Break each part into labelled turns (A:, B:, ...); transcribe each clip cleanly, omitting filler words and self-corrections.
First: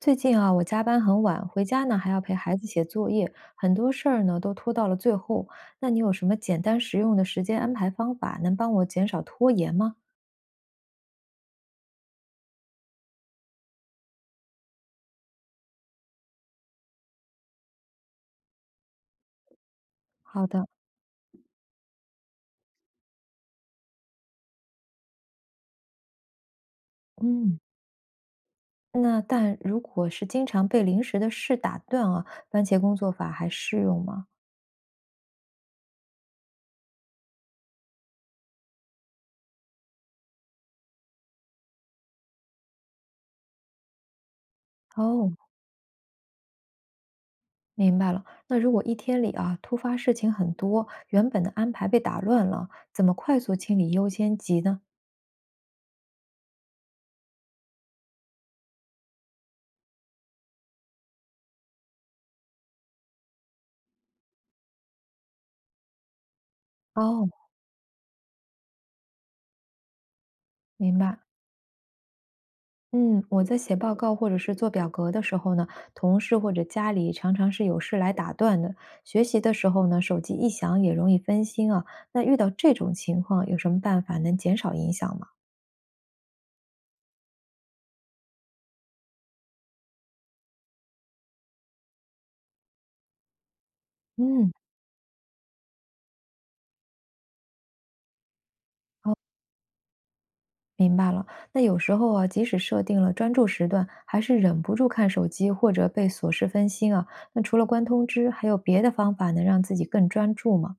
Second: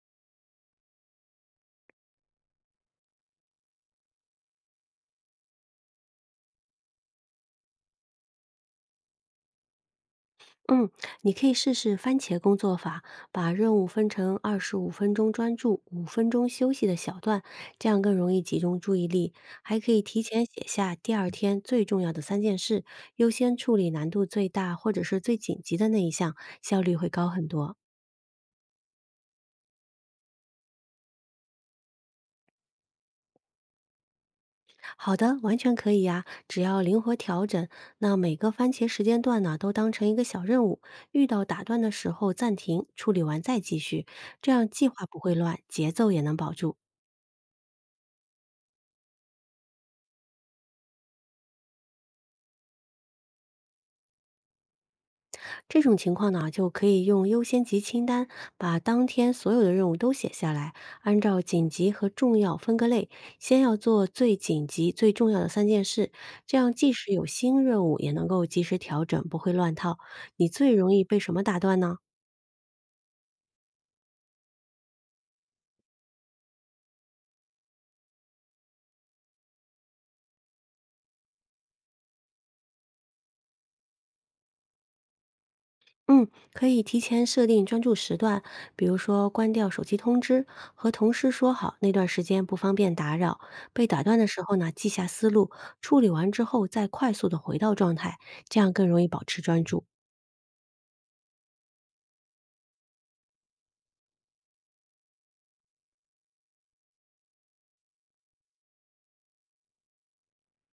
A: 最近啊，我加班很晚，回家呢还要陪孩子写作业，很多事儿呢都拖到了最后。那你有什么简单实用的时间安排方法，能帮我减少拖延吗？
B: 嗯，你可以试试番茄工作法，把任务分成25分钟专注、五分钟休息的小段，这样更容易集中注意力。还可以提前
A: 好
B: 写
A: 的。
B: 下第二天最重要的三件事，优先处理难度最大或者是最紧急的那一项，效率会高很
A: 嗯。
B: 多。
A: 那但如果是经常被临时的事打断啊，番茄工作法还适用吗？
B: 好的，完全可以呀、只要灵活调整。那每个番茄时间段呢，都当成一个小任务，遇到打断的时候暂停，处理完再继续，这样计划不
A: 哦，
B: 会乱，节奏也能保住。
A: 明白了。那如果一天里啊突发事情很多，原本的安排被打乱了，怎么快速清理优先级呢？
B: 这种情况呢，就可以用优先级清单把当天所有的任务都写下来，按照紧急和重要分个类，先要做最紧急、最重要的三件事，这样即使有
A: 哦，
B: 新任务，也能够及时调整，不会乱套。你最容
A: 明
B: 易被
A: 白。
B: 什么打断呢？
A: 嗯，我在写报告或者是做表格的时候呢，同事或者家里常常是有事来打断的。学习的时候呢，手机一响也容易分心啊。那遇到这种情况，有什么办法能减少影响吗？
B: 嗯，可以提前设定专注时段，比如说关掉手机通知，和同事说好那段时间不方便打扰。被打断的时
A: 嗯，
B: 候呢，记下思路，处理完之后再快速的回到状态，这样更容易保持专注。
A: 明白了。那有时候啊，即使设定了专注时段，还是忍不住看手机或者被琐事分心啊。那除了关通知，还有别的方法能让自己更专注吗？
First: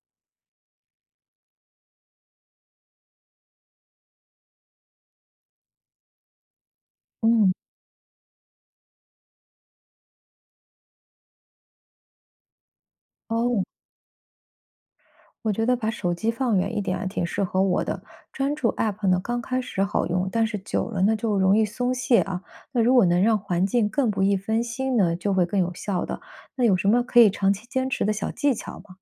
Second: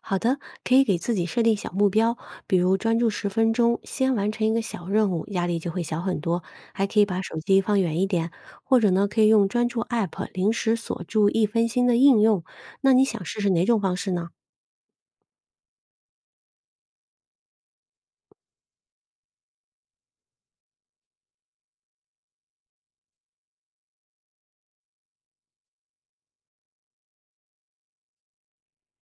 B: 好的，可以给自己设定小目标，比如专注十分钟，先完成一个小任务，压力就会小很多。还可以把手
A: 嗯。
B: 机放远一点，或者呢，可以用专注 App 临时锁住易分心的应用。那你想试试
A: 哦。
B: 哪种方式呢？
A: 我觉得把手机放远一点啊，挺适合我的。专注 App 呢，刚开始好用，但是久了呢就容易松懈啊。那如果能让环境更不易分心呢，就会更有效的。那有什么可以长期坚持的小技巧吗？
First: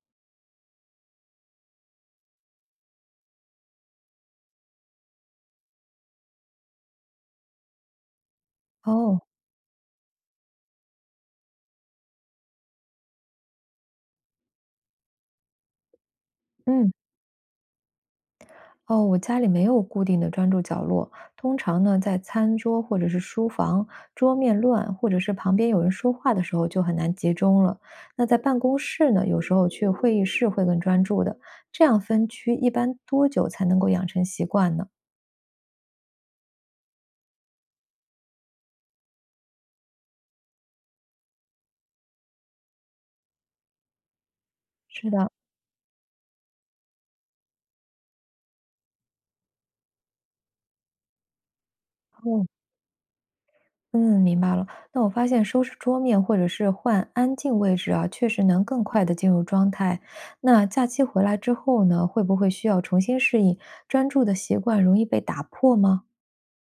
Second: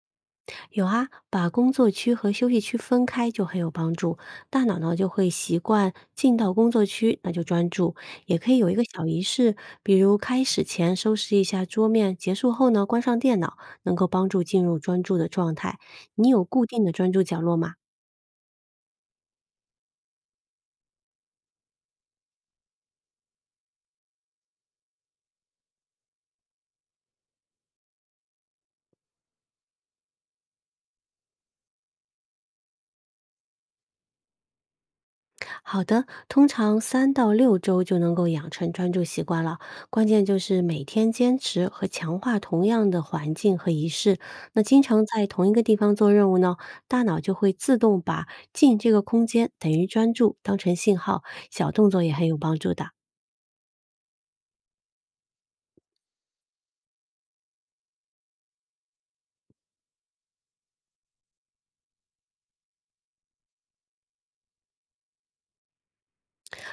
B: 有啊，把工作区和休息区分开就很有帮助，大脑呢就会习惯进到工作区，那就专注。也可以有一个小仪
A: 哦。
B: 式，比如开始前收拾一下桌面，结束后呢关上电脑，能够帮助进入专注的状态。你有固定的
A: 嗯。
B: 专注角落吗？
A: 哦，我家里没有固定的专注角落，通常呢在餐桌或者是书房，桌面乱或者是旁边有人说话的时候就很难集中了。那在办公室呢，有时候去会议室会更专注的。这样分区一般多久才能够养成习惯呢？
B: 好的，通常3到6周就能够养成专注习惯了，关键就是每天坚持和强化同样的环境和仪式。那经常
A: 是
B: 在
A: 的。
B: 同一个地方做任务呢，大脑就会自动把进这个空间等于专注当成信号，小动作也很有
A: 哦。
B: 帮助的。
A: 嗯，明白了。那我发现收拾桌面或者是换安静位置啊，确实能更快的进入状态。那假期回来之后呢，会不会需要重新适应？专注的习惯容易被打破吗？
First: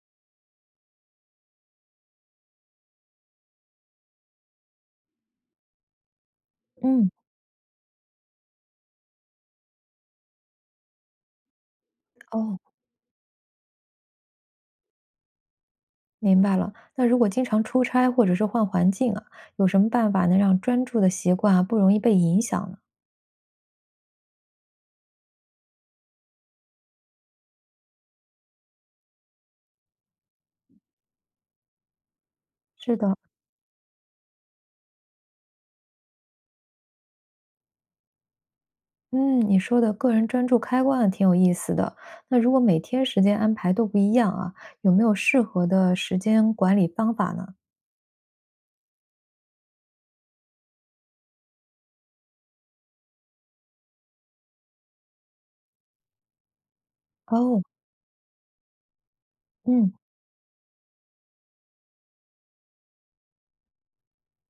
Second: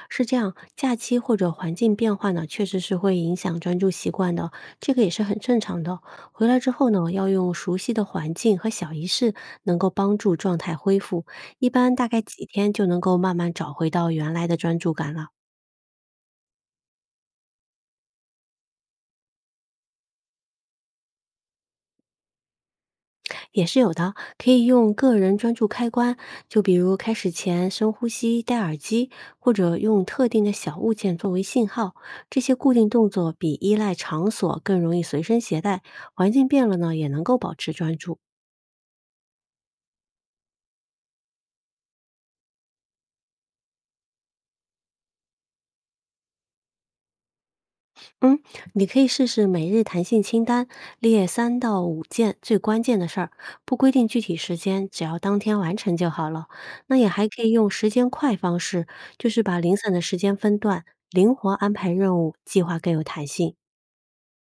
B: 是这样，假期或者环境变化呢，确实是会影响专注习惯的，这个也是很正常的。回来之后
A: 嗯。
B: 呢，要用熟悉的环境和小仪式，能够帮助状态恢复。一般大概几
A: 哦，
B: 天就能够慢慢找回到原来的专注感了。
A: 明白了。那如果经常出差或者是换环境啊，有什么办法能让专注的习惯啊不容易被影响呢？
B: 也是有的，可以用个人专注开关，就比如开始前深呼吸、戴耳机，或者用特定的小物件作为信号。这些固定
A: 是
B: 动
A: 的。
B: 作比依赖场所更容易随身携带，环境变了呢，也能够保持专注。
A: 嗯，你说的个人专注开关啊挺有意思的。那如果每天时间安排都不一样啊，有没有适合的时间管理方法呢？
B: 嗯，你可以试试每日弹性清单，列3到5件最关键的事儿，不规定具体时间，只要当天完成就好了。那也还可以
A: 哦。
B: 用时间块方式，就是把零散
A: 嗯。
B: 的时间分段，灵活安排任务，计划更有弹性。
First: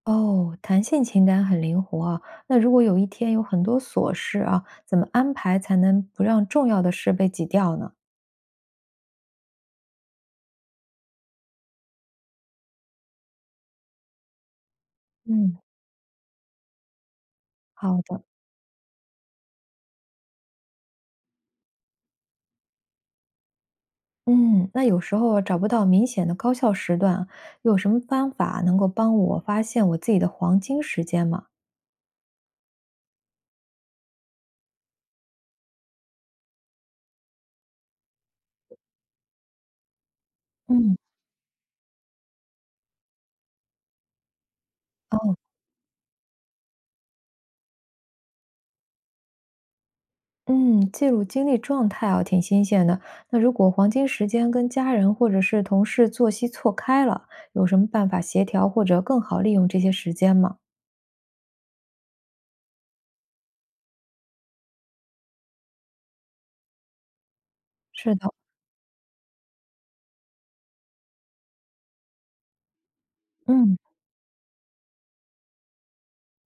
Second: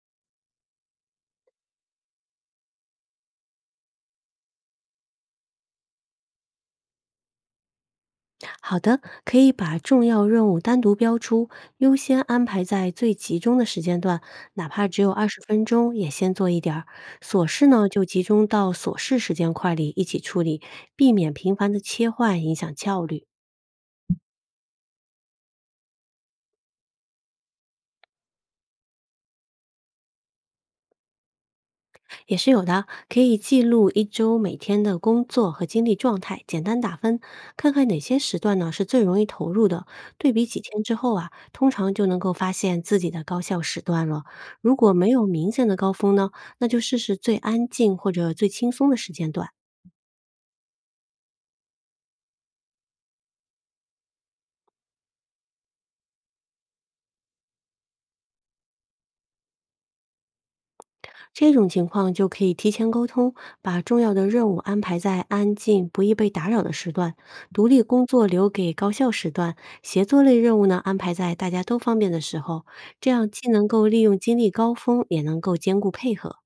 A: 哦，弹性清单很灵活啊。那如果有一天有很多琐事啊，怎么安排才能不让重要的事被挤掉呢？
B: 好的，可以把重要任务单独标出，优先安排在最集中的时间段，哪怕只有二十
A: 嗯。
B: 分钟，也先做一点儿。琐事呢，
A: 好
B: 就集
A: 的。
B: 中到琐事时间块里一起处理，避免频繁的切换影响效率。
A: 嗯，那有时候找不到明显的高效时段啊，有什么方法能够帮我发现我自己的黄金时间吗？
B: 也是有的，可以记录一周每天的工作和精力状态，简单打分，看看哪些时段呢是最容易投入的。对比几天之
A: 嗯。
B: 后啊，通常就能够发现自己的高效时段了。如果没有
A: 哦。
B: 明显的高峰呢，那就试试最安静或者最轻松的时间段。
A: 嗯，记录精力状态啊，挺新鲜的。那如果黄金时间跟家人或者是同事作息错开了，有什么办法协调或者更好利用这些时间吗？
B: 这种情况就可以提前沟通，把重要的任务安排在安静、不易被打扰的时段，独立工
A: 是
B: 作
A: 的。
B: 留给高效时段，协作类任务呢安排在大家都方便的时候，这样既能
A: 嗯，
B: 够利用精力高峰，也能够兼顾配合。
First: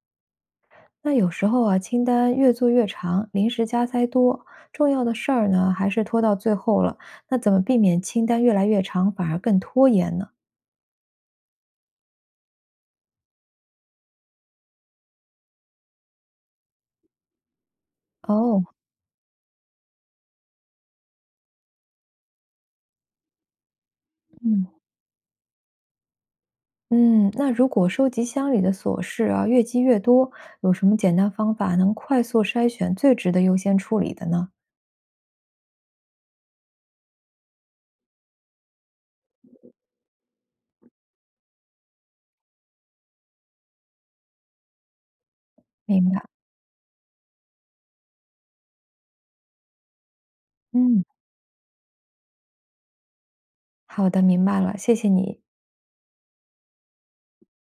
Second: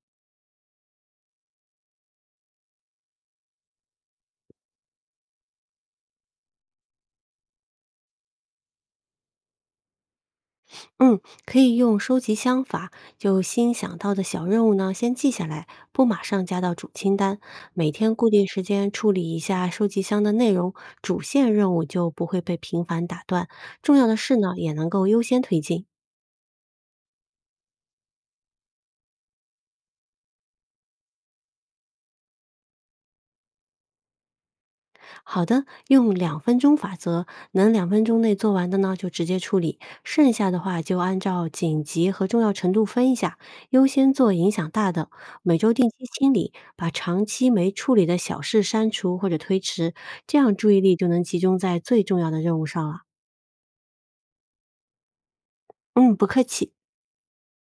A: 那有时候啊，清单越做越长，临时加塞多，重要的事儿呢，还是拖到最后了。那怎么避免清单越来越长，反而更拖延呢？
B: 嗯，可以用收集箱法，就新想到的小任务呢，先记下来，不马上加到主清单。每天固定时
A: 哦。
B: 间处理一下收集箱的内容，主线任务就不会被频繁打断。重要的事呢，
A: 嗯
B: 也能够优先推进。
A: 嗯，那如果收集箱里的琐事啊，越积越多，有什么简单方法能快速筛选最值得优先处理的呢？
B: 好的，用两分钟法则，能两分钟内做完的呢，就直接处理；剩下的话就按照紧急和重要程度分一下，优先做影响大的。每周定期
A: 明白。
B: 清理，把长期没处理的小事删除或者推迟，这样注意力
A: 嗯，
B: 就能集中在最重要的任务上了。
A: 好的，明白了，谢谢你。
B: 嗯，不客气。